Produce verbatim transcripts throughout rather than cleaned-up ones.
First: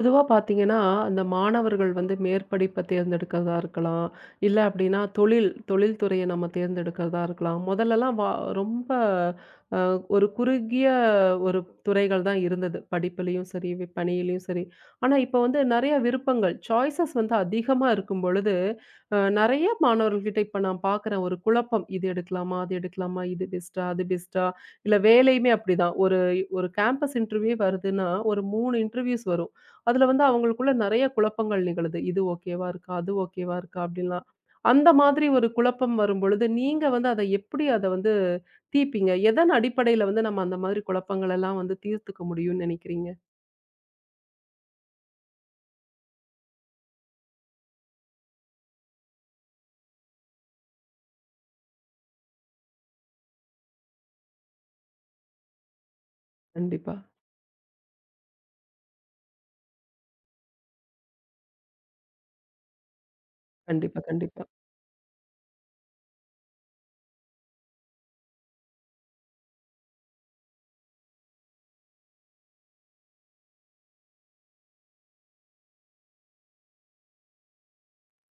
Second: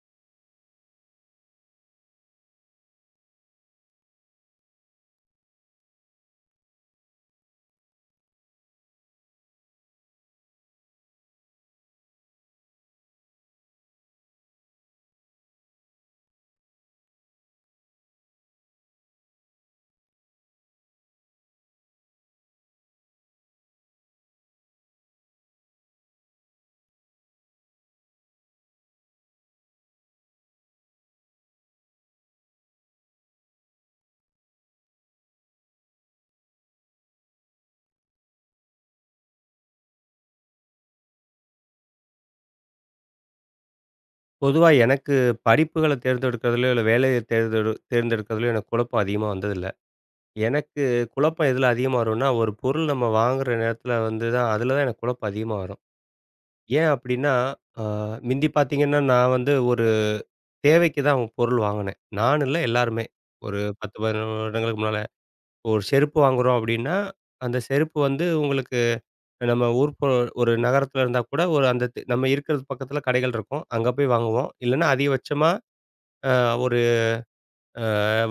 பொதுவா பார்த்தீங்கன்னா, அந்த மாணவர்கள் வந்து மேற்படிப்ப தேர்ந்தெடுக்கிறதா இருக்கலாம். இல்ல அப்படின்னா தொழில் தொழில் துறைய நம்ம தேர்ந்தெடுக்கிறதா இருக்கலாம். முதல்லலாம் வா ரொம்ப அ ஒரு குறுகிய ஒரு துறைகள் தான் இருந்தது. படிப்பிலயும் சரி, வி பணியிலயும் சரி. ஆனா, இப்ப வந்து நெறைய விருப்பங்கள், சாய்ஸஸ் வந்து அதிகமா இருக்கும் பொழுது, அ நெறைய மாணவர்கள்கிட்ட இப்ப நான் பார்க்குறேன் ஒரு குழப்பம். இது எடுக்கலாமா? அது எடுக்கலாமா? இது பெஸ்ட்டா? அது பெஸ்ட்டா? இல்ல வேலையுமே அப்படிதான். ஒரு ஒரு கேம்பஸ் இன்டர்வியூவே வருதுன்னா, ஒரு மூன்று இன்டர்வியூஸ் வரும். அதுல வந்து அவங்களுக்குள்ள நெறைய குழப்பங்கள் நிகழுது. இது ஓகேவா இருக்கா? அது ஓகேவா இருக்கா? அப்படிலாம். அந்த மாதிரி ஒரு குழப்பம் வரும்பொழுது, நீங்க வந்து அத எப்படி அத வந்து தீர்ப்பீங்க? எதன் அடிப்படையில வந்து நம்ம அந்த மாதிரி குழப்பங்கள் எல்லாம் வந்து தீர்த்துக்க முடியும்னு நெனைக்கிறீங்க? பொதுவா எனக்கு படிப்புகள தேர்ந்தெடுக்கிறதுலயோ, இல்ல வேலைய தேர்ந்தெடு தேர்ந்தெடுக்கிறதுலயோ எனக்கு குழப்பம் அதிகமா வந்ததில்ல. எனக்கு குழப்பம் எதுல அதிகமா வரும்னா, ஒரு பொருள் நம்ம வாங்குற நேரத்துல வந்து தான் அதுல தான் எனக்கு குழப்பம் அதிகமா வரும். ஏன் கண்டிப்பா, அப்டின்னா, ஆ மிந்தி பாத்தீங்கன்னா, நான் வந்து ஒரு தேவைக்கு தான் பொருள் வாங்குனேன். நான் இல்ல, எல்லாருமே. ஒரு பத்து, கண்டிப்பா, பதினொன்று கண்டிப்பா, வருடங்களுக்கு முன்னால. ஒரு செருப்பு வாங்குறோம் அப்டின்னா, அந்த செருப்பு வந்து உங்களுக்கு நம்ம ஊர் பொ ஒரு நகரத்துல இருந்தா கூட ஒரு அந்த தி- நம்ம இருக்கிறது பக்கத்துல கடைகள் இருக்கும். அங்க போய் வாங்குவோம். இல்லன்னா அதிகபட்சமா அ ஒரு அ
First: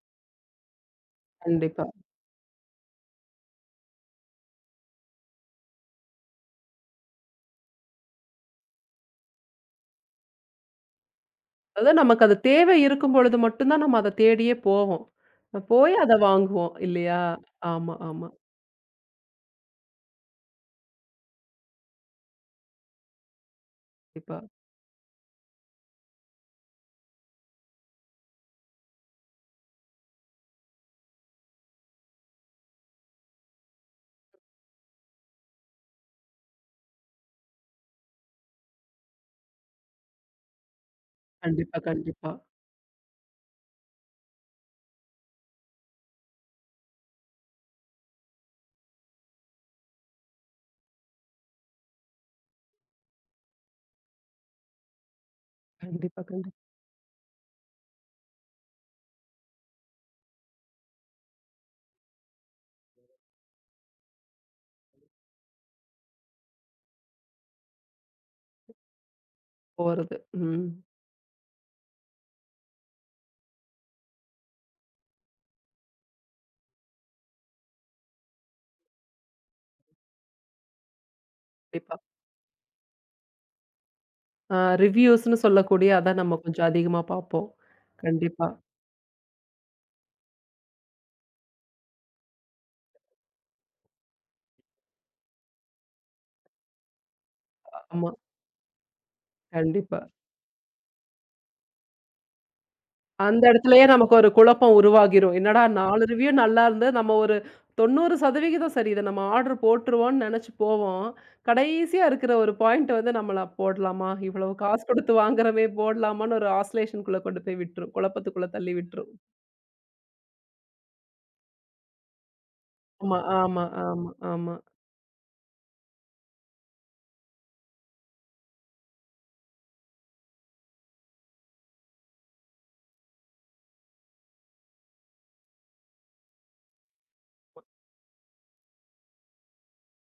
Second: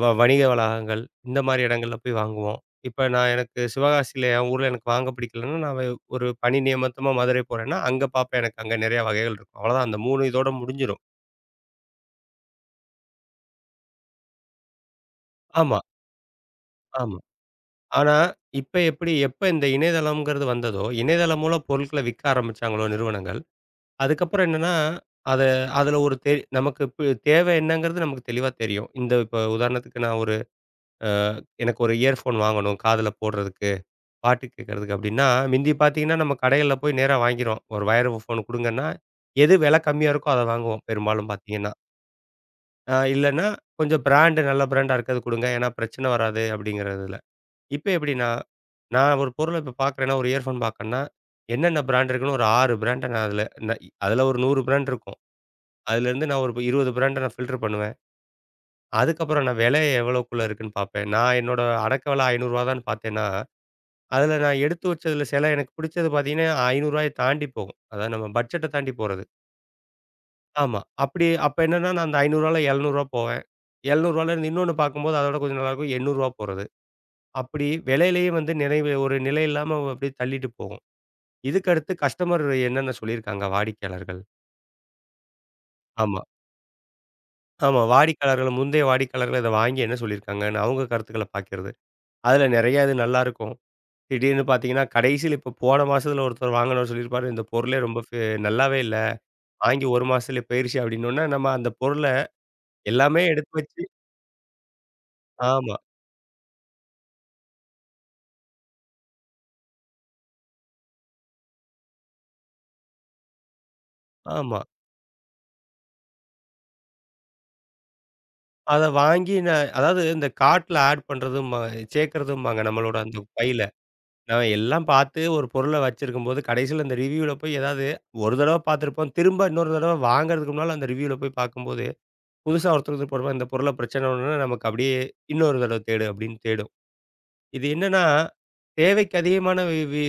வ வணிக வளாகங்கள், இந்த மாரி கண்டிப்பா. இடங்கள்ல போய் வாங்குவோம். இப்ப நான் எனக்கு சிவகாசியில என் ஊர்ல எனக்கு வாங்க பிடிக்கலன்னா, நான் வே ஒரு பணி நியமித்தமா மதுரை போறேன்னா, அங்க பார்ப்பேன். எனக்கு அங்க நிறைய வகைகள் இருக்கும். அவ்வளோதான் அந்த மூணு இதோட முடிஞ்சிரும். அதான் நமக்கு அது தேவை இருக்கும் பொழுது மட்டும் தான் நம்ம அத தேடியே போவோம். ஆமா, போய் அத வாங்குவோம் ஆமா. இல்லையா? ஆமா, ஆனா, ஆமா. இப்ப எப்படி எப்ப இந்த இணையதளம்ங்கிறது வந்ததோ, இணையதளம் மூலம் பொருட்கள விக்க ஆரம்பிச்சாங்களோ நிறுவனங்கள், கண்டிப்பா, அதுக்கப்புறம் என்னன்னா, அத அதுல ஒரு தெ நமக்கு பு தேவை என்னங்கிறது நமக்கு தெளிவா தெரியும். இந்த இப்ப உதாரணத்துக்கு நான் ஒரு அ எனக்கு ஒரு இயர்ஃபோன் வாங்கணும், காதுல போடுறதுக்கு. பாட்டு கேட்கறதுக்கு அப்படின்னா, மிந்தி பார்த்தீங்கன்னா, நம்ம கடைகள்ல போய் நேரா வாங்கிருவோம். ஒரு வயர் ஃபோன் குடுங்கன்னா, எது விலை கம்மியா இருக்கோ அத வாங்குவோம், பெரும்பாலும் பார்த்தீங்கன்னா. கண்டிப்பா, கண்டிப்பா, அ இல்லன்னா, கொஞ்சம் பிராண்டு, நல்ல பிராண்டா இருக்கிறது குடுங்க. ஏன்னா பிரச்சனை வராது அப்படிங்கிறதுல. இப்ப எப்படின்னா, நான் ஒரு பொருள இப்ப பார்க்குறேன்னா, ஒரு இயர்ஃபோன் பார்க்கறேன்னா, என்னென்ன பிராண்ட் இருக்குன்னு ஒரு ஆறு பிராண்ட நான் அதுல ந அதுல ஒரு நூறு பிராண்ட் இருக்கும். கண்டிப்பா, அதுலேருந்து நான் கண்டிப்பா ஒரு இருபது பிராண்ட நான் ஃபில்டர் பண்ணுவேன். அதுக்கப்புறம் நான் விலை எவ்வளோக்குள்ள இருக்குன்னு பார்ப்பேன். நான் என்னோட அடக்க விலை ரூ. ஐந்நூறு தான்னு பார்த்தேன்னா அதில நான் எடுத்து வச்சதில சில எனக்கு பிடிச்சது பார்த்தீங்கன்னா, ரூ. ஐந்நூறு தாண்டி போகும். அதாவது நம்ம பட்ஜெட்ட தாண்டி போறது. போறது. ம். ஆமா. அப்படி அப்ப என்னன்னா நான் அந்த ரூ. 500ல ரூ. எழுநூறு போவேன். ரூ. 700ல இருந்து இன்னொன்னு பார்க்கும்போது அதோட கொஞ்சம் நல்லாயிருக்கும். ரூ. எண்ணூறு போறது. அப்படி விலையிலேயே வந்து நினைவு ஒரு நிலை இல்லாம அப்படியே தள்ளிட்டு போகும். இதுக்கு அடுத்து கண்டிப்பா. கஸ்டமர் என்னென்ன சொல்லியிருக்காங்க, வாடிக்கையாளர்கள். ஆ ரிவ்யூஸ்ன்னு சொல்லக்கூடிய அதான் ஆமா. நம்ம கொஞ்சம் அதிகமா பார்ப்போம். ஆமா. கண்டிப்பா. வாடிக்கையாளர்கள், முந்தைய வாடிக்கையாளர்கள் இத வாங்கி என்ன சொல்லியிருக்காங்கன்னு அவங்க கருத்துக்கள பார்க்கிறது. அதில நிறைய இது நல்லாயிருக்கும். திடீர்னு பார்த்தீங்கன்னா, கடைசியில இப்போ போன மாசத்தில ஒருத்தர் வாங்கினவர் சொல்லியிருப்பாரு, "இந்த பொருளே ரொம்ப ஆமா. ஃபே நல்லாவே இல்ல." வாங்கி கண்டிப்பா. ஒரு மாசத்துலயே போயிருச்சு அப்டின்னோனே, நம்ம அந்த பொருள எல்லாமே அந்த எடுத்து வச்சு. இடத்துலயே நமக்கு ஒரு குழப்பம் உருவாகிரும். என்னடா ஆமா, நான்கு ரிவ்யூ நல்லா இருந்தது. நம்ம ஒரு தொண்ணூறு சதவீதம் சரி. இத நம்ம ஆர்டர் போட்டுருவோம்ன்னு நெனச்சு போவோம். கடைசியா இருக்கிற ஒரு பாயிண்ட் வந்து நம்மள போடலாமா? இவ்வளவு ஆமா. காசு குடுத்து வாங்குறோமே போடலாமான்னு ஒரு ஆஸ்லேஷன் குள்ள கொண்டு போய் விட்டுரும். குழப்பத்துக்குள்ள தள்ளி அத விட்டுரும். வாங்கி ந அதாவது இந்த கார்ட்ல ஆட் பண்றதும்மா சேர்க்கிறதும்பாங்க நம்மளோட ஆமா, அந்த பையில. ஆமா, ஆமா, நான் ஆமா. எல்லாம் பார்த்து ஒரு பொருள வச்சிருக்கும்போது, கடைசியில அந்த ரிவ்யூல போய் ஏதாவது ஒரு தடவ பார்த்துருப்போம். திரும்ப இன்னொரு தடவ வாங்குறதுக்கு முன்னால அந்த ரிவ்யூல போய் பார்க்கும்போது, புதுசா ஒருத்தருக்கு போடுறப்ப இந்த பொருள பிரச்சனை ஒண்ணுனா நமக்கு அப்டியே இன்னொரு தடவ தேடு அப்டின்னு தேடும். இது என்னன்னா, தேவைக்கு அதிகமான வி வி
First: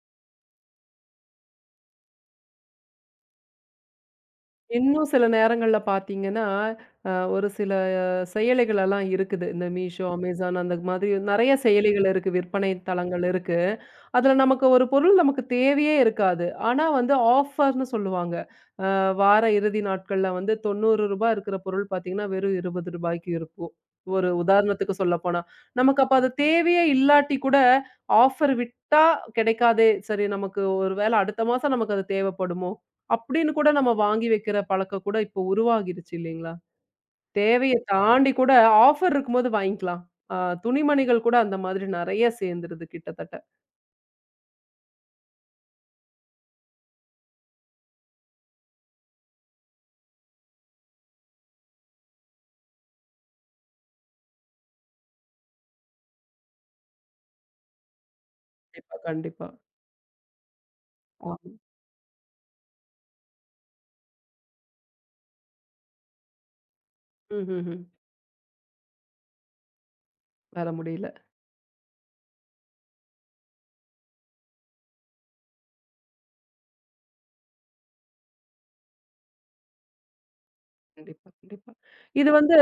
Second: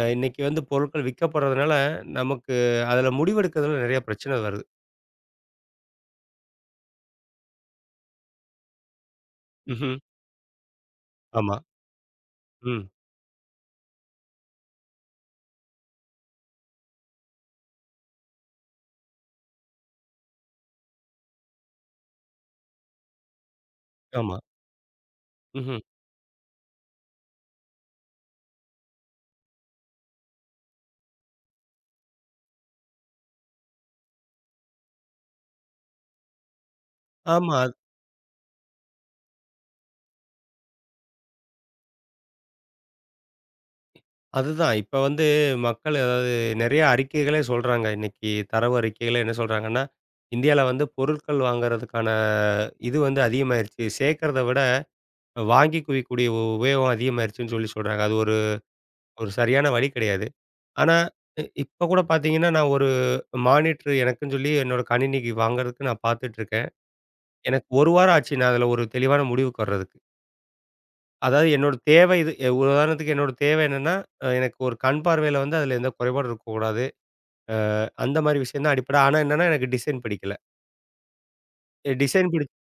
அ இன்னைக்கு வந்து பொருட்கள் விற்கப்படுறதுனால, நமக்கு அதில முடிவெடுக்கிறதுல நெறைய பிரச்சனை வருது. இன்னும் சில நேரங்கள்ல பார்த்தீங்கன்னா, அ ஒரு சில செயலிகள் எல்லாம் இருக்குது. இந்த ம்ஹ்ம். Meesho, Amazon அந்த மாதிரி நெறைய ஆமா. செயலிகள் இருக்கு. விற்பனை ம். தளங்கள் இருக்கு. அதுல நமக்கு ஒரு பொருள் நமக்கு தேவையே இருக்காது. ஆனா வந்து ஆஃபர்ன்னு சொல்லுவாங்க. அ வார இறுதி நாட்கள்ல வந்து ரூ. தொண்ணூறு இருக்கிற பொருள் பார்த்தீங்கன்னா, வெறும் ரூ. இருபதுக்கு இருக்கும். ஒரு ஆமா. உதாரணத்துக்கு சொல்லப்போனா. ம்ஹ்ம். நமக்கு அப்ப அது தேவையே இல்லாட்டி கூட ஆஃபர் விட்டா கிடைக்காதே! சரி நமக்கு ஒரு வேள அடுத்த மாசம் நமக்கு அது தேவைப்படுமோ! அப்படின்னு கூட நம்ம வாங்கி வைக்கிற பழக்கம் கூட இப்போ உருவாகிருச்சு இல்லைங்களா? ஆமா. அது தேவைய தாண்டி கூட ஆஃபர் இருக்கும்போது வாங்கிக்கலாம். அ துணிமணிகள் கூட அந்த மாதிரி நெறைய சேர்ந்துருது கிட்டத்தட்ட. அதுதான். இப்ப வந்து மக்கள், அதாவது நெறைய அறிக்கைகளே சொல்றாங்க. இன்னைக்கு தரவு அறிக்கைகளே என்ன சொல்றாங்கன்னா, இந்தியால வந்து பொருட்கள் வாங்குறதுக்கான இது வந்து அதிகமாயிருச்சு. சேர்க்கிறத விட வாங்கி குவிக்கக்கூடிய உ- உபயோகம் அதிகமாயிருச்சுன்னு சொல்லி சொல்றாங்க. அது ஒரு, கண்டிப்பா, ஒரு கண்டிப்பா. சரியான வழி கிடையாது. ஆனா, இ ஆமா. இப்ப கூட பார்த்தீங்கன்னா, நான் ஒரு மானிட்டர் எனக்குன்னு சொல்லி என்னோட கணினிக்கு வாங்குறதுக்கு நான் பார்த்துட்டுருக்கேன். எனக்கு ம்ஹ்ஹ்ம். ஒரு வாரம் ஆச்சு நான் அதில ஒரு தெளிவான முடிவுக்கு வர்றதுக்கு. வர முடியல. அதாவது என்னோட தேவை இது. எ உதாரணத்துக்கு என்னோட தேவை என்னன்னா, அ எனக்கு ஒரு கண் பார்வையில வந்து அதில எந்த குறைபாடும் இருக்கக்கூடாது. அந்த மாரி விஷயம் தான் அடிப்படை. ஆனா என்னன்னா, எனக்கு டிசைன் பிடிக்கல. கண்டிப்பா, கண்டிப்பா. எ டிசைன் இது பிடிச் வந்து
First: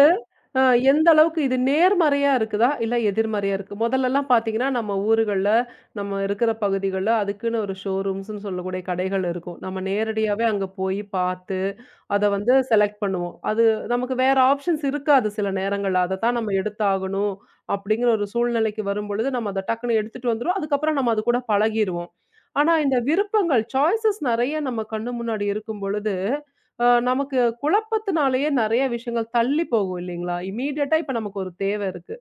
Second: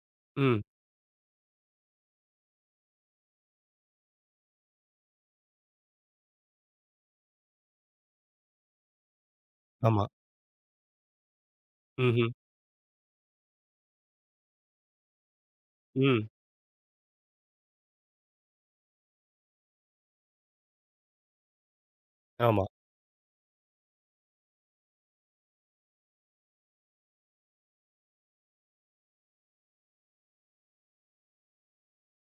ம். அ எந்த அளவுக்கு இது நேர்மறையா இருக்குதா? இல்ல எதிர்மறையா இருக்கு? மொதல்லலாம் பார்த்தீங்கன்னா, நம்ம ஊர்கள்ல, நம்ம இருக்கிற பகுதிகள்ல அதுக்குன்னு ஒரு ஷோரூம்ஸ்ன்னு சொல்லக்கூடிய கடைகள் இருக்கும். நம்ம ஆமா. நேரடியாவே அங்க போய் பார்த்து அத ம்ஹ்ம். வந்து செலக்ட் பண்ணுவோம். அது நமக்கு வேற ஆப்ஷன்ஸ் இருக்காது சில நேரங்கள்ல. ம். அதத்தான் நம்ம எடுத்தாகணும் அப்படிங்கிற ஒரு சூழ்நிலைக்கு வரும்பொழுது, நம்ம அத டக்குன்னு எடுத்துட்டு வந்துருவோம். அதுக்கப்புறம் நம்ம அது கூட பழகிருவோம். ஆமா. ஆனா இந்த விருப்பங்கள், சாய்ஸஸ் நெறைய நம்ம கண்ணு முன்னாடி இருக்கும் பொழுது, அ நமக்கு குழப்பத்தினாலேயே நெறைய விஷயங்கள் தள்ளி போகும் இல்லைங்களா? இம்மீடியட்டா இப்ப நமக்கு ஒரு தேவை இருக்கு.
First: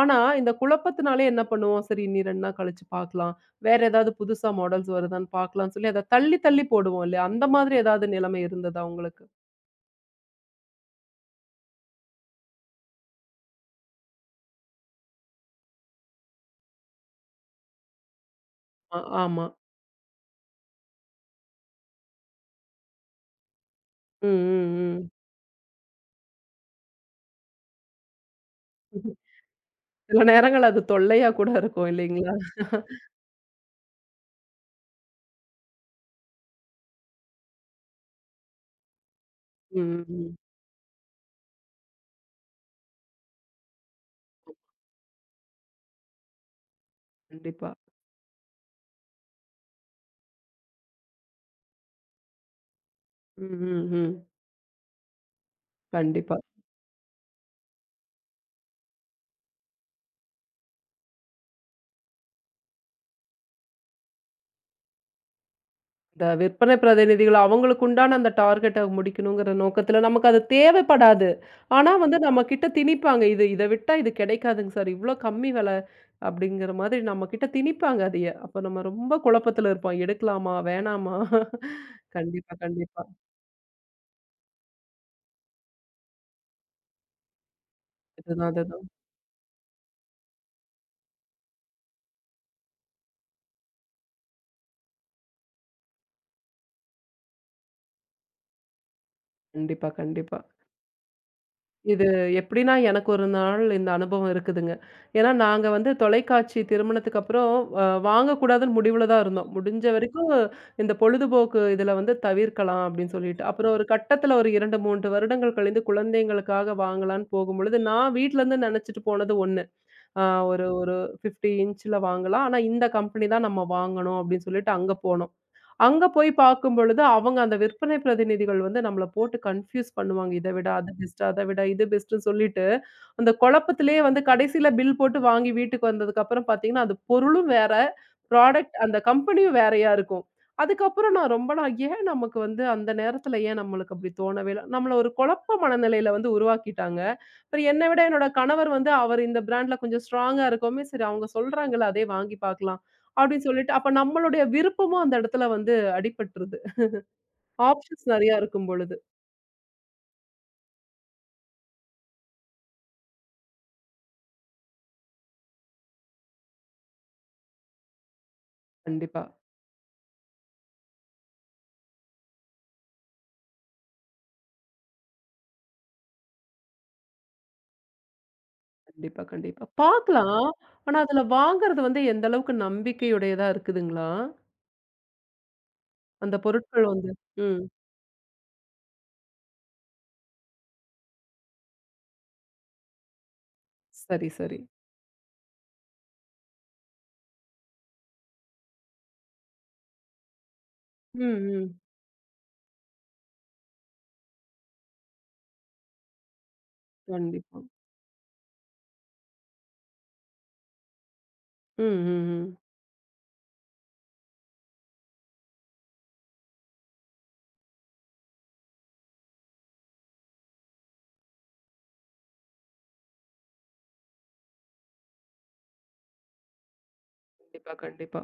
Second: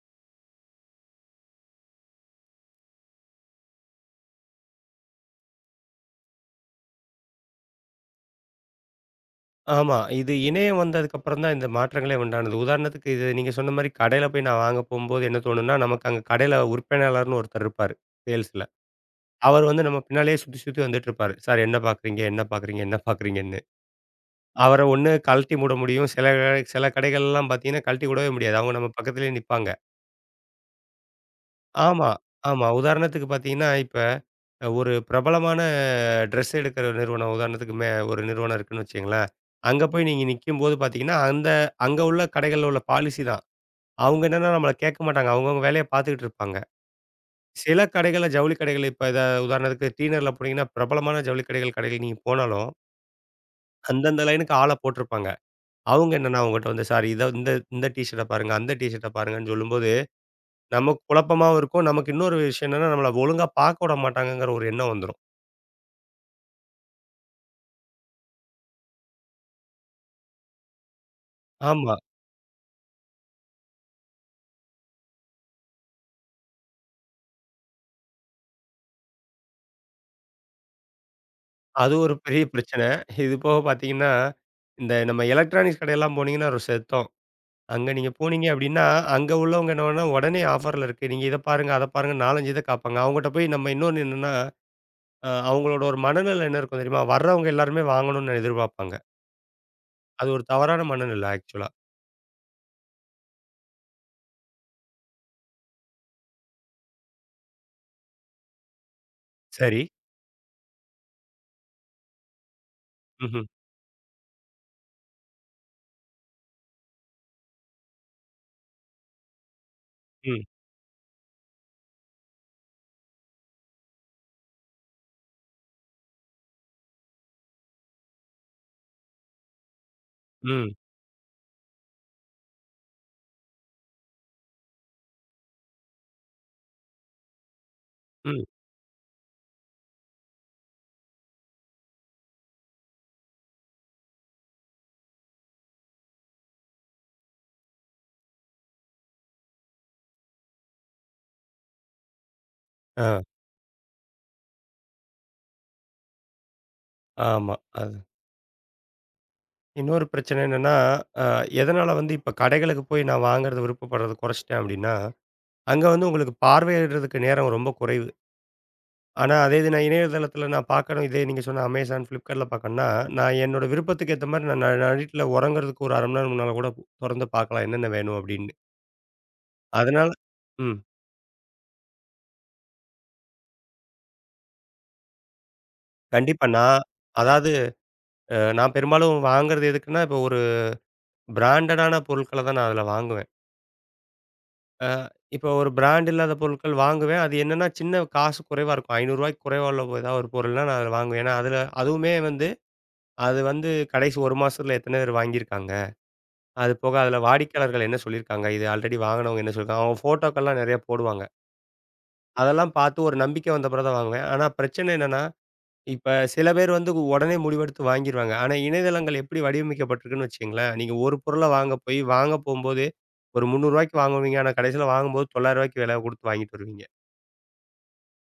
ஆனா இந்த குழப்பத்தினாலே என்ன பண்ணுவோம்? சரி இனி ரெண்டு நாள் கழிச்சு பார்க்கலாம். வேற ஏதாவது புதுசா மாடல்ஸ் வருதான்னு பார்க்கலாம்னு சொல்லி அத தள்ளி தள்ளி போடுவோம் இல்லையா? அந்த மாதிரி ஏதாவது நிலைமை இருந்ததா உங்களுக்கு? ஆமா. இது இணையம் வந்ததுக்கப்புறம் தான் இந்த மாற்றங்களே உண்டானது. உதாரணத்துக்கு இது நீங்க சொன்ன மாரி கடையில போய் நான் வாங்க போம்போது என்ன தோணும்னா, நமக்கு அங்க கடையில உரிமையாளர்ன்னு ஒருத்தர் இருப்பாரு, சேல்ஸ்ல. அ ஆமா. அவர் வந்து நம்ம பின்னாலயே சுத்தி, சுத்தி வந்துட்டுருப்பாரு. "சார் என்ன பார்க்குறீங்க? என்ன பார்க்குறீங்க? என்ன பார்க்குறீங்கன்னு?" ம், ம், அவர ஒண்ணு ம். கழட்டி மூட முடியும். சில கடை- சில கடைகள்லாம் பார்த்தீங்கன்னா, கழட்டி விடவே முடியாது. அவங்க நம்ம பக்கத்திலேயே நிப்பாங்க. சில நேரங்கள் அது தொல்லையா கூட இருக்கும் ஆமா, இல்லைங்களா? ஆமா. உதாரணத்துக்கு பார்த்தீங்கன்னா, இப்ப ஒரு பிரபலமான ட்ரெஸ் எடுக்கிற நிறுவனம், உதாரணத்துக்கு மே ஒரு நிறுவனம் இருக்குன்னு வச்சுக்கங்களேன். அங்க ம், போய் நீங்க ம். நிக்கும்போது பார்த்தீங்கன்னா, அந்த அங்க உள்ள கடைகள்ல உள்ள பாலிசி தான். அவங்க என்னன்னா நம்மள கேட்க மாட்டாங்க. அவங்கவங்க வேலைய பார்த்துக்கிட்டு இருப்பாங்க. கண்டிப்பா. சில கடைகள்ல ஜவுளி கடைகள், இப்ப இத உதாரணத்துக்கு டீநகர்ல போனீங்கன்னா, பிரபலமான ஜவுளி கடைகள் கடைகள் நீங்க போனாலும் ம், ம், அந்தந்த ம். லைனுக்கு ஆள போட்டிருப்பாங்க. அவங்க கண்டிப்பா. என்னன்னா உங்கட்ட வந்து, "சார் இத இந்த இந்த டீ ஷர்ட்ட பாருங்க, அந்த டீ ஷர்ட்ட பாருங்கன்னு" சொல்லும்போது, நமக்கு குழப்பமாவும் இருக்கும். நமக்கு இன்னொரு விஷயம் என்னன்னா, நம்மள ஒழுங்கா பார்க்க விட மாட்டாங்கங்கிற ஒரு எண்ணம் வந்துரும். இந்த விற்பனை பிரதிநிதிகள் அவங்களுக்கு உண்டான அந்த டார்கெட்ட முடிக்கணுங்கிற நோக்கத்துல நமக்கு அது தேவைப்படாது. ஆனா ஆமா. வந்து நம்ம கிட்ட திணிப்பாங்க. இது இத விட்டா இது கிடைக்காதுங்க சார். இவ்ளோ கம்மி வில அப்படிங்கிற மாதிரி நம்ம கிட்ட திணிப்பாங்க அதைய. அப்ப நம்ம ரொம்ப குழப்பத்துல இருப்போம். எடுக்கலாமா? வேணாமா? அது ஒரு பெரிய கண்டிப்பா, பிரச்சனை. கண்டிப்பா. இது போக பார்த்தீங்கன்னா, இந்த நம்ம எலக்ட்ரானிக்ஸ் கடையெல்லாம் போனீங்கன்னா ஒரு செத்தம். அங்க நீங்க போனீங்க அதுதான், அப்டின்னா, அதுதான். அங்க உள்ளவங்க என்னன்னா உடனே ஆஃபர்ல இருக்கு. நீங்க இத பாருங்க, அத பாருங்க, நாலு, அஞ்சு இத காப்பாங்க. அவங்கட்ட போய் நம்ம இன்னொன்னு என்னன்னா, அ அவங்களோட ஒரு மனநிலை என்ன இருக்கும் தெரியுமா? வர்றவங்க எல்லாருமே வாங்கணும்னு எதிர்பார்ப்பாங்க. கண்டிப்பா, அது கண்டிப்பா. ஒரு தவறான மனநிலை ஆக்சுவலா. இது எப்படின்னா, எனக்கு ஒரு நாள் இந்த அனுபவம் இருக்குதுங்க. ஏன்னா, நாங்க வந்து தொலைக்காட்சி திருமணத்துக்கு அப்புறம் அ வாங்கக்கூடாதுன்னு முடிவுல தான் இருந்தோம். சரி. முடிஞ்ச வரைக்கும் இந்த பொழுதுபோக்கு இதில வந்து தவிர்க்கலாம் அப்படின்னு சொல்லிட்டு. ம்ஹ்ம். அப்புறம் ஒரு கட்டத்தில ஒரு இரண்டு, மூன்று வருடங்கள் கழிந்து குழந்தைங்களுக்காக வாங்கலான்னு போகும்பொழுது, நான் வீட்லருந்து நெனச்சிட்டு போனது ஒண்ணு. அ ம். ஒரு ஒரு ஐம்பது இன்ச்சில வாங்கலாம். ஆனா, இந்த கம்பெனி தான் நம்ம வாங்கணும் அப்படின்னு சொல்லிட்டு அங்க போனோம். அங்க போய் பார்க்கும் பொழுது, அவங்க அந்த விற்பனை பிரதிநிதிகள் வந்து நம்மள போட்டு கன்ஃப்யூஸ் பண்ணுவாங்க. இத விட ம். அது பெஸ்ட், அத விட இது பெஸ்ட்ன்னு சொல்லிட்டு, அந்த குழப்பத்திலேயே வந்து கடைசியில பில் போட்டு வாங்கி வீட்டுக்கு வந்ததுக்கப்புறம் பார்த்தீங்கன்னா, அது பொருளும் வேற, ம். ப்ராடக்ட் அந்த கம்பெனியும் வேறயா இருக்கும். அதுக்கப்புறம் நான் ரொம்ப நாள் ஏன் நமக்கு வந்து அந்த நேரத்துல ஏன் நம்மளுக்கு அப்படி தோணவே இல்ல? நம்மள ஒரு குழப்ப மனநிலையில வந்து உருவாக்கிட்டாங்க. அப்புறம் என்ன விட என்னோட கணவர் வந்து அவர் இந்த பிராண்ட்ல கொஞ்சம் ஸ்ட்ராங்கா இருக்கவுமே, சரி அவங்க சொல்றாங்கல்ல அதே வாங்கி பார்க்கலாம். ஆ, அப்படின்னு சொல்லிட்டு, அப்ப நம்மளுடைய விருப்பமும் அந்த இடத்துல வந்து அடிபட்டுருது. ஆமா. அது ஆப்ஷன்ஸ் நெறையா இருக்கும் பொழுது. இன்னொரு பிரச்சனை என்னன்னா, அ எதனால வந்து இப்ப கடைகளுக்கு போய் நான் வாங்குறத விருப்பப்படுறத குறைச்சுட்டேன் அப்டின்னா, அங்க வந்து உங்களுக்கு பார்வையிடுறதுக்கு நேரம் ரொம்ப குறைவு. கண்டிப்பா, ஆனா, அதே இது நான் இணையதளத்தில நான் பார்க்கணும், இதே நீங்க சொன்ன Amazon, Flipkartல பார்க்கணும்னா, நான் என்னோட விருப்பத்துக்கு ஏத்த மாரி நான் ந நைட்ல உறங்குறதுக்கு ஒரு அரை மணி நேரம் முன்னால கூட தொறந்து பார்க்கலாம் என்னென்ன வேணும் அப்டின்னு. கண்டிப்பா, கண்டிப்பா. அதனால. பார்க்கலாம். ம். ஆனா அதுல வாங்குறது வந்து எந்த அளவுக்கு நம்பிக்கையுடையதா இருக்குதுங்களா? அந்த கண்டிப்பா நான். பொருட்கள் வந்து அதாவது ம். அ நான் பெரும்பாலும் வாங்குறது எதுக்குன்னா, இப்போ ஒரு பிராண்டடான பொருட்கள தான் நான் அதில வாங்குவேன். சரி, சரி. அ இப்போ ஒரு பிராண்ட் இல்லாத பொருட்கள் வாங்குவேன். அது என்னன்னா சின்ன காசு, குறைவா இருக்கும். ரூ. 500க்கு குறைவா உள்ள ஏதாவது ஒரு பொருள்னா நான் அத ம், வாங்குவேன். ஏன்னா அதுல, ம். அதுவுமே வந்து அது வந்து கடைசி ஒரு மாசத்துல எத்தன பேர் வாங்கியிருக்காங்க. அது போக அதுல கண்டிப்பா. வாடிக்கையாளர்கள் என்ன சொல்லியிருக்காங்க. இது ஆல்ரெடி வாங்குனவங்க என்ன சொல்லியிருக்காங்க. அவங்க ஃபோட்டோக்கள்லாம் நெறைய போடுவாங்க. ம், ம், ம். அதெல்லாம் பார்த்து ஒரு நம்பிக்கை வந்த பிறகு தான் வாங்குவேன். ஆனா பிரச்சனை என்னன்னா, இப்ப சில பேர் வந்து உடனே முடிவெடுத்து வாங்கிருவாங்க. ஆனா இணையதளங்கள் எப்படி வடிவமைக்கப்பட்டிருக்குன்னு வச்சுக்கங்களேன். நீங்க ஒரு பொருள வாங்க போய் வாங்க போம்போது ஒரு ரூ. 300க்கு வாங்குவீங்க. ஆனா கடைசியில வாங்கும்போது ரூ. 900க்கு விலை குடுத்து வாங்கிட்டு வருவீங்க. கண்டிப்பா, கண்டிப்பா.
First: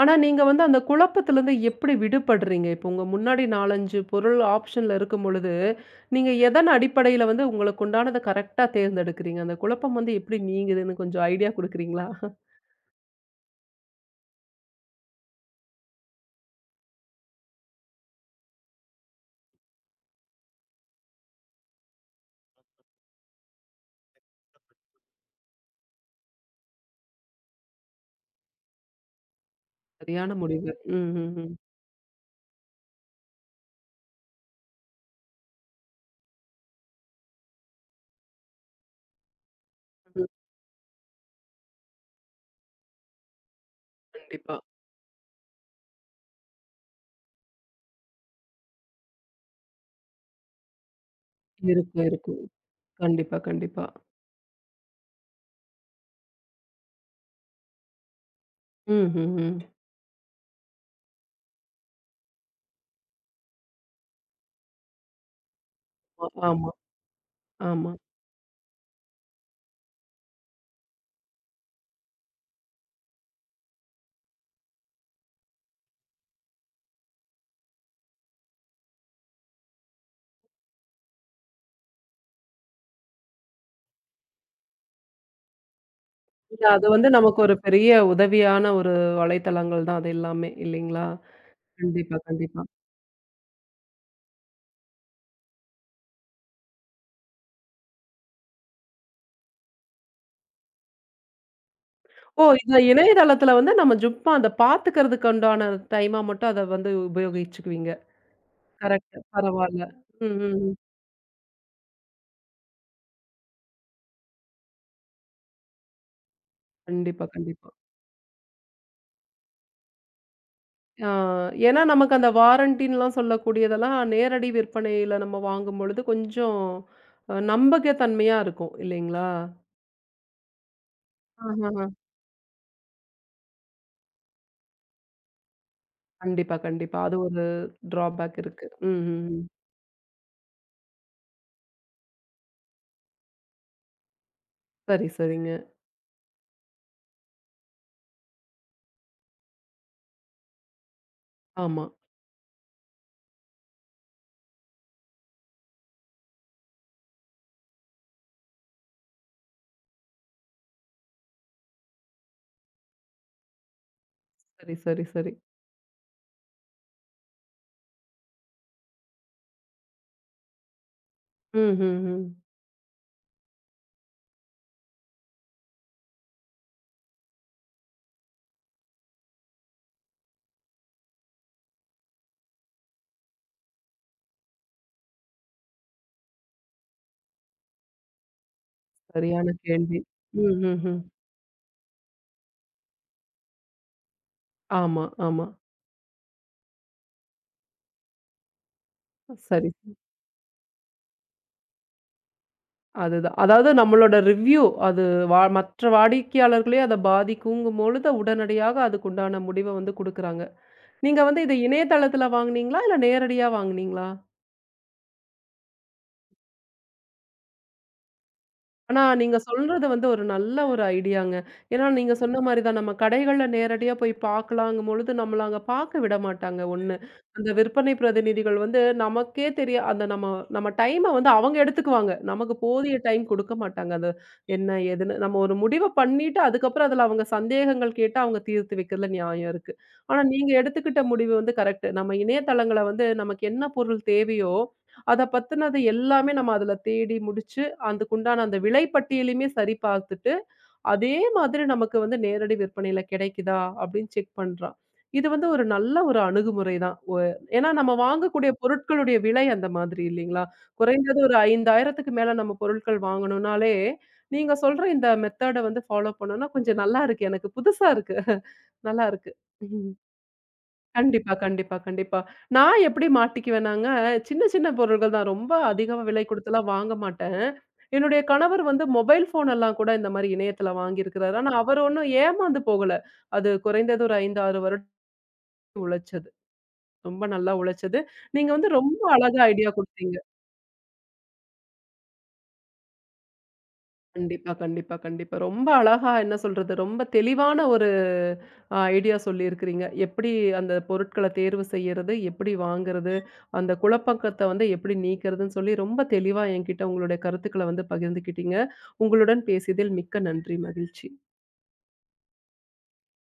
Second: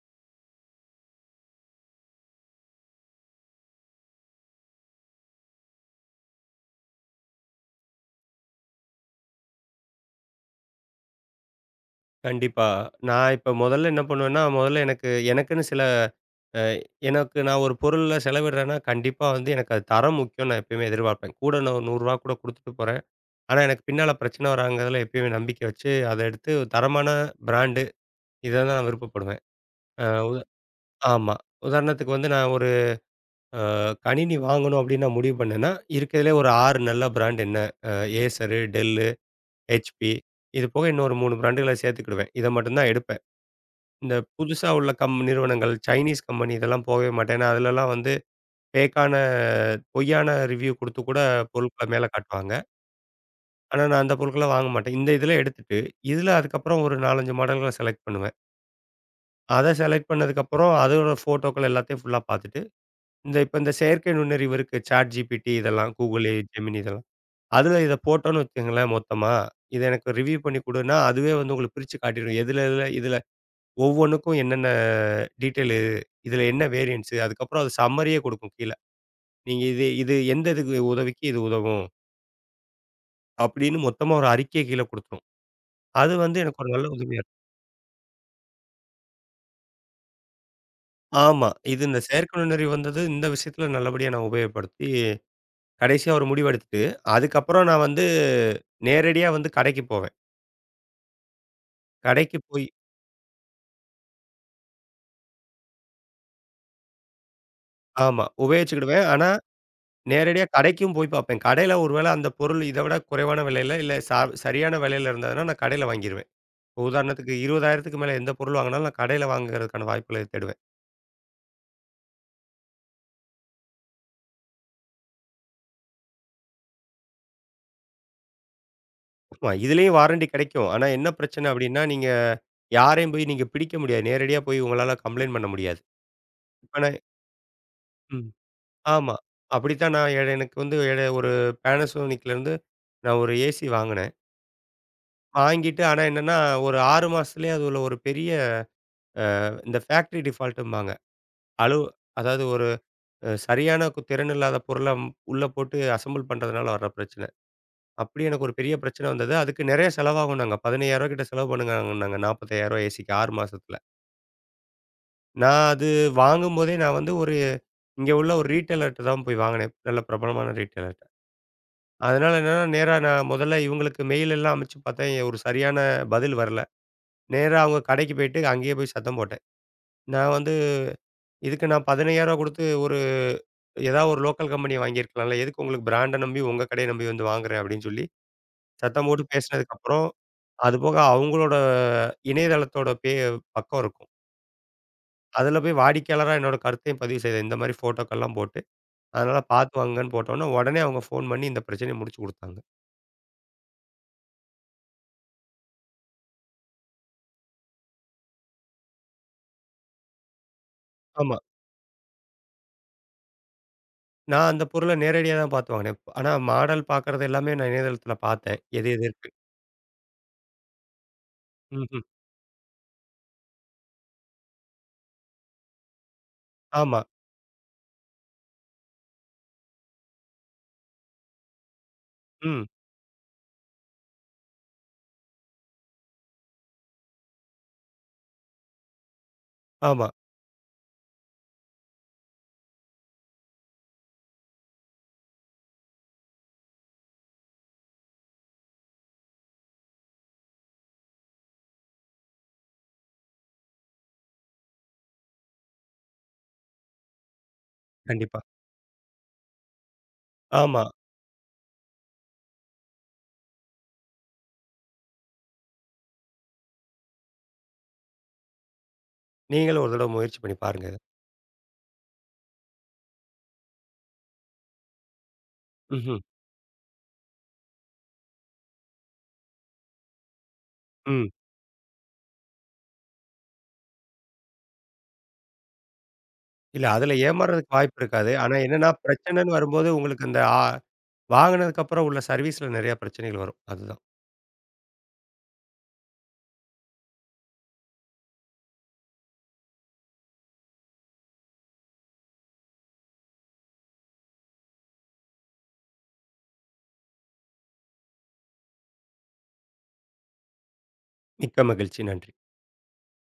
ஆனா நீங்க வந்து அந்த குழப்பத்திலருந்து எப்படி விடுபடுறீங்க? இப்போ உங்க முன்னாடி நான்கு, அஞ்சு பொருள் ஆப்ஷன்ல இருக்கும் பொழுது, நீங்க எதன் அடிப்படையில வந்து உங்களுக்கு உண்டானத கரெக்ட்டா தேர்ந்தெடுக்கிறீங்க? அந்த குழப்பம் வந்து எப்படி நீங்குதுன்னு கொஞ்சம் ஐடியா குடுக்குறீங்களா? கண்டிப்பா. நான் இப்ப முதல்ல என்ன பண்ணுவேன்னா, முதல்ல எனக்கு எனக்குன்னு சில அ எனக்கு நான் ஒரு பொருள்ல செலவிடுறேன்னா, கண்டிப்பா வந்து எனக்கு அது தரம் முக்கியம்னு நான் எப்பயுமே எதிர்பார்ப்பேன். கூட நான் ஒரு ரூ. நூறு கூட குடுத்துட்டு போறேன். ஆனா எனக்கு பின்னால பிரச்சனை வராங்கிறதுல எப்பயுமே நம்பிக்கை வச்சு, அத எடுத்து ஒரு தரமான பிராண்டு, இத தான் நான் விருப்பப்படுவேன். அ சரியான உத முடிவு. ம், ம், ஆமா. ம். உதாரணத்துக்கு வந்து நான் ஒரு அ கணினி வாங்கணும் அப்படின்னு நான் முடிவு பண்ணேன்னா, இருக்கிறதுலே ஒரு ஆறு நல்ல பிராண்ட் என்ன? அ Acer, Dell, H P, இது போக இன்னும் ஒரு மூணு பிராண்டுகள சேர்த்துக்கிடுவேன். இத மட்டும் தான் எடுப்பேன். இந்த கண்டிப்பா. புதுசா உள்ள கம் நிறுவனங்கள், சைனீஸ் கம்பெனி இதெல்லாம் போகவே மாட்டேன். ஏன்னா, அதுலலாம் வந்து ஃபேக்கான, பொய்யான ரிவ்யூ குடுத்து கூட பொருட்கள இருக்கும், மேல இருக்கும். காட்டுவாங்க. கண்டிப்பா, ஆனா, கண்டிப்பா. நான் அந்த பொருட்கள வாங்க மாட்டேன். இந்த இதில எடுத்துட்டு, இதில அதுக்கப்புறம் ஒரு நான்கு, அஞ்சு மாடல்கள செலக்ட் பண்ணுவேன். ம், ம், அத ம். செலக்ட் பண்ணதுக்கப்புறம் அதோட ஃபோட்டோக்கள் எல்லாத்தையும் ஃபுல்லா பாத்துட்டு, இந்த இப்ப இந்த செயற்கை நுண்ணறிவு இருக்கு. ChatGPT இதெல்லாம், Google, ஆமா, ஆமா, Gemini இதெல்லாம். அதுல ஆமா. இத போட்டோன்னு வச்சுக்கங்களேன் மொத்தமா, இத எனக்கு ரிவ்யூ பண்ணி குடுன்னா, அதுவே வந்து உங்களுக்கு பிரிச்சு காட்டிரும். எதுல எதுல இதுல ஒவ்வொன்னுக்கும் என்னென்ன டீட்டெயிலு, இதில என்ன வேரியன்ட்ஸு, அதுக்கப்புறம் அது சம்மரியே கொடுக்கும் கீழ. நீங்க இது இது எந்த இதுக்கு உதவிக்கு இது உதவும். அப்படின்னு மொத்தமா ஒரு அறிக்கைய கீழ குடுத்துரும். அது வந்து எனக்கு இல்ல ஒரு அது நல்ல வந்து உதவியா நமக்கு இருக்கும். ஒரு பெரிய உதவியான ஒரு வலைத்தளங்கள் தான் அது எல்லாமே இல்லைங்களா? ஆமா. இது இந்த கண்டிப்பா, செயற்கை கண்டிப்பா. நுண்ணறிவு வந்தது இந்த விஷயத்தில நல்லபடியா நான் உபயோகப்படுத்தி, கடைசியா ஒரு முடிவெடுத்துட்டு, அதுக்கப்புறம் நான் வந்து நேரடியா வந்து கடைக்கு போவேன். கடைக்கு ஓ! போய். இந்த இணையதளத்துல வந்து நம்ம சும்மா அத பாத்துக்கிறதுக்கு உண்டான டைமா மட்டும் அத வந்து உபயோகிச்சுக்குவீங்க. ஆமா. உபயோகிச்சுக்கிடுவேன். கரெக்ட். ஆனா, பரவால்ல. ம், நேரடியா ம், ம். கடைக்கும் போய் பார்ப்பேன். கடையில ஒரு வேள அந்த பொருள் இத விட குறைவான விலையில, இல்ல ச சரியான விலையில இருந்ததுன்னா, நான் கடையில வாங்கிருவேன். இப்ப கண்டிப்பா, உதாரணத்துக்கு கண்டிப்பா. 20,000க்கு மேல எந்த பொருள் வாங்குனாலும் நான் கடையில வாங்குறதுக்கான வாய்ப்புகளை தேடுவேன். ஆ ஏன்னா நமக்கு அந்த வாரண்டின்லாம் சொல்லக்கூடியதெல்லாம் நேரடி விற்பனையில நம்ம வாங்கும்பொழுது கொஞ்சம் அ நம்பகத்தன்மையா இருக்கும் இல்லைங்களா? ஆமா, இதுலயும் வாரண்டி கிடைக்கும். ஆனா என்ன பிரச்சனை அப்டின்னா, நீங்க யாரையும் போய் நீங்க பிடிக்க முடியாது. நேரடியா போய் உங்களால கம்ப்ளைண்ட் பண்ண முடியாது. கண்டிப்பா, இப்ப நான். கண்டிப்பா. அது ஒரு ம். ட்ராபேக் இருக்கு. ம், ஆமா. ம், ம். அப்படித்தான் நான் எ எனக்கு வந்து எட ஒரு Panasonicலருந்து நான் ஒரு ஏசி வாங்குனேன். சரி, சரிங்க. வாங்கிட்டு ஆனா என்னன்னா, ஒரு ஆறு மாசத்துலயே அது உள்ள ஒரு பெரிய, இந்த ஃபேக்டரி டிஃபால்ட்டும்பாங்க. அளவு, ஆமா. அதாவது ஒரு அ சரியான கு திறன் இல்லாத பொருள ம் உள்ள போட்டு அசெம்பிள் பண்றதுனால வர்ற பிரச்சனை. அப்படி எனக்கு ஒரு பெரிய பிரச்சனை வந்தது. அதுக்கு நெறைய செலவாகும்னாங்க. பதினைந்தாயிரம் டாலர் கிட்ட செலவு பண்ணுங்கன்னாங்க, நாற்பத்தி ஐந்தாயிரம் ஏசிக்கு, ஆறு மாசத்துல. சரி, சரி, சரி. நான் அது வாங்கும்போதே நான் வந்து ஒரு இங்க உள்ள ஒரு ரீட்டெயிலர்ட்ட தான் போய் வாங்குனேன். நல்ல பிரபலமான ரீட்டெயிலர்ட்ட. ம், ம், அதனால ம். என்னன்னா, நேரா நான் முதல்ல இவங்களுக்கு மெயில் எல்லாம் அனுப்பிச்சு பார்த்தேன். எ- ஒரு சரியான பதில் வரல. நேரா அவங்க கடைக்கு போயிட்டு அங்கேயே போய் சத்தம் போட்டேன். நான் வந்து இதுக்கு நான் பதினைந்தாயிரம் டாலர் குடுத்து ஒரு, ஏதாவது ஒரு லோக்கல் கம்பெனிய வாங்கியிருக்கலாம்ல. எதுக்கு உங்களுக்கு பிராண்ட நம்பி உங்க கடைய நம்பி வந்து வாங்குறேன் அப்படின்னு சொல்லி சத்தம் போட்டு சரியான கேள்வி. பேசினதுக்கப்புறம், ம், ம், அதுபோக ம். அவங்களோட இணையதளத்தோட பே பக்கம் இருக்கும். ஆமா, ஆமா. அதில போய் வாடிக்கையாளரா என்னோட கருத்தையும் பதிவு செய்தேன். இந்த மாரி ஃபோட்டோக்கள்லாம் போட்டு, அதனால சரி. பார்த்து வாங்குங்கன்னு போட்டோன்னே, உடனே அவங்க ஃபோன் பண்ணி இந்த பிரச்சனைய முடிச்சு குடுத்தாங்க. அதுதான். அதாவது நம்மளோட ரிவ்யூ அது வா மற்ற வாடிக்கையாளர்களையும் அத பாதிக்குங்கும் பொழுது, உடனடியாக அதுக்குண்டான முடிவ வந்து குடுக்குறாங்க. நீங்க ஆமா. வந்து இத இணையதளத்துல வாங்குனீங்களா? இல்ல நேரடியா வாங்குனீங்களா? நான் அந்த பொருள நேரடியா தான் பார்த்து வாங்கினேன். ஆனா மாடல் பார்க்கறது எல்லாமே நான் இணையதளத்தில பார்த்தேன். எது ஆனா, எது இருக்கு. நீங்க சொல்றது வந்து ஒரு நல்ல ஒரு ஐடியாங்க. ஏன்னா, ம்ஹ்ம். நீங்க சொன்ன மாரி தான் நம்ம கடைகள்ல நேரடியா போய் பார்க்கலாங்கும் பொழுது, நம்மள அங்க பார்க்க விட மாட்டாங்க ஒன்று. ஆமா. அந்த விற்பனை பிரதிநிதிகள் வந்து நமக்கே தெரிய அந்த நம்ம நம்ம டைம வந்து அவங்க எடுத்துக்குவாங்க. நமக்கு ம். போதிய டைம் குடுக்க மாட்டாங்க. அது என்ன, ஏதுன்னு நம்ம ஒரு முடிவ பண்ணிட்டு, அதுக்கப்புறம் அதுல அவங்க சந்தேகங்கள் கேட்டா, அவங்க தீர்த்து வைக்கிறதுல நியாயம் இருக்கு. ஆமா. ஆனா, நீங்க எடுத்துக்கிட்ட முடிவு வந்து கரெக்ட். நம்ம இணையதளங்கள வந்து நமக்கு என்ன பொருள் தேவையோ, அத பத்தினது எல்லாமே நம்ம அதுல தேடி முடிச்சு, அதுக்குண்டான அந்த விலை பட்டியலையுமே சரி பார்த்துட்டு, அதே மாதிரி நமக்கு வந்து நேரடி விற்பனையில கிடைக்குதா? அப்படின்னு செக் பண்றான். இது வந்து ஒரு நல்ல ஒரு அணுகுமுறை தான். ஒ ஏன்னா நம்ம கண்டிப்பா. வாங்கக்கூடிய பொருட்களுடைய விலை அந்த மாதிரி இல்லைங்களா? ஆமா. குறைந்தது ஒரு 5,000க்கு மேல நம்ம பொருட்கள் வாங்கணும்னாலே, நீங்க சொல்ற இந்த மெத்தேட வந்து ஃபாலோ பண்ணோம்னா, கொஞ்சம் நல்லா இருக்கு. எனக்கு புதுசா இருக்கு. நல்லா இருக்கு. நீங்களும் ஒரு தடவ முயற்சி பண்ணி பாருங்க இத. கண்டிப்பா, கண்டிப்பா, கண்டிப்பா. நான் எப்படி மாட்டிக்குவேனாங்க, சின்ன சின்ன பொருள்கள் தான். ரொம்ப அதிகமா ம்ஹ்ம். விலை குடுத்துலாம் வாங்க மாட்டேன். என்னுடைய கணவர் வந்து மொபைல் ஃபோன் எல்லாம் கூட இந்த மாரி இணையத்தில ம். வாங்கியிருக்கிறாரு. ஆனா அவர் ஒண்ணும் ஏமாந்து போகல. அது குறைந்தது ஒரு ஐந்து, ஆறு வருடம் உழைச்சது. இல்ல அதில ரொம்ப நல்லா ஏமாறுறதுக்கு வாய்ப்பு உழைச்சது. இருக்காது. நீங்க ஆனா வந்து என்னன்னா ரொம்ப அழகா பிரச்சனைன்னு ஐடியா வரும்போது குடுத்தீங்க. உங்களுக்கு அந்த ஆ வாங்குனதுக்கு அப்புறம் உள்ள சர்வீஸ்ல நெறைய பிரச்சனைகள் வரும். அதுதான். கண்டிப்பா, கண்டிப்பா, கண்டிப்பா. ரொம்ப அழகா என்ன சொல்றது, ரொம்ப தெளிவான ஒரு ஐடியா சொல்லியிருக்கிறீங்க. எப்படி அந்த பொருட்கள தேர்வு செய்யறது, எப்படி வாங்குறது, அந்த குழப்பக்கத்த வந்து எப்படி நீக்கிறதுன்னு சொல்லி ரொம்ப தெளிவா என்கிட்ட உங்களுடைய கருத்துக்கள வந்து பகிர்ந்துக்கிட்டீங்க. உங்களுடன் பேசியதில் மிக்க நன்றி, மகிழ்ச்சி. மிக்க மகிழ்ச்சி. நன்றி.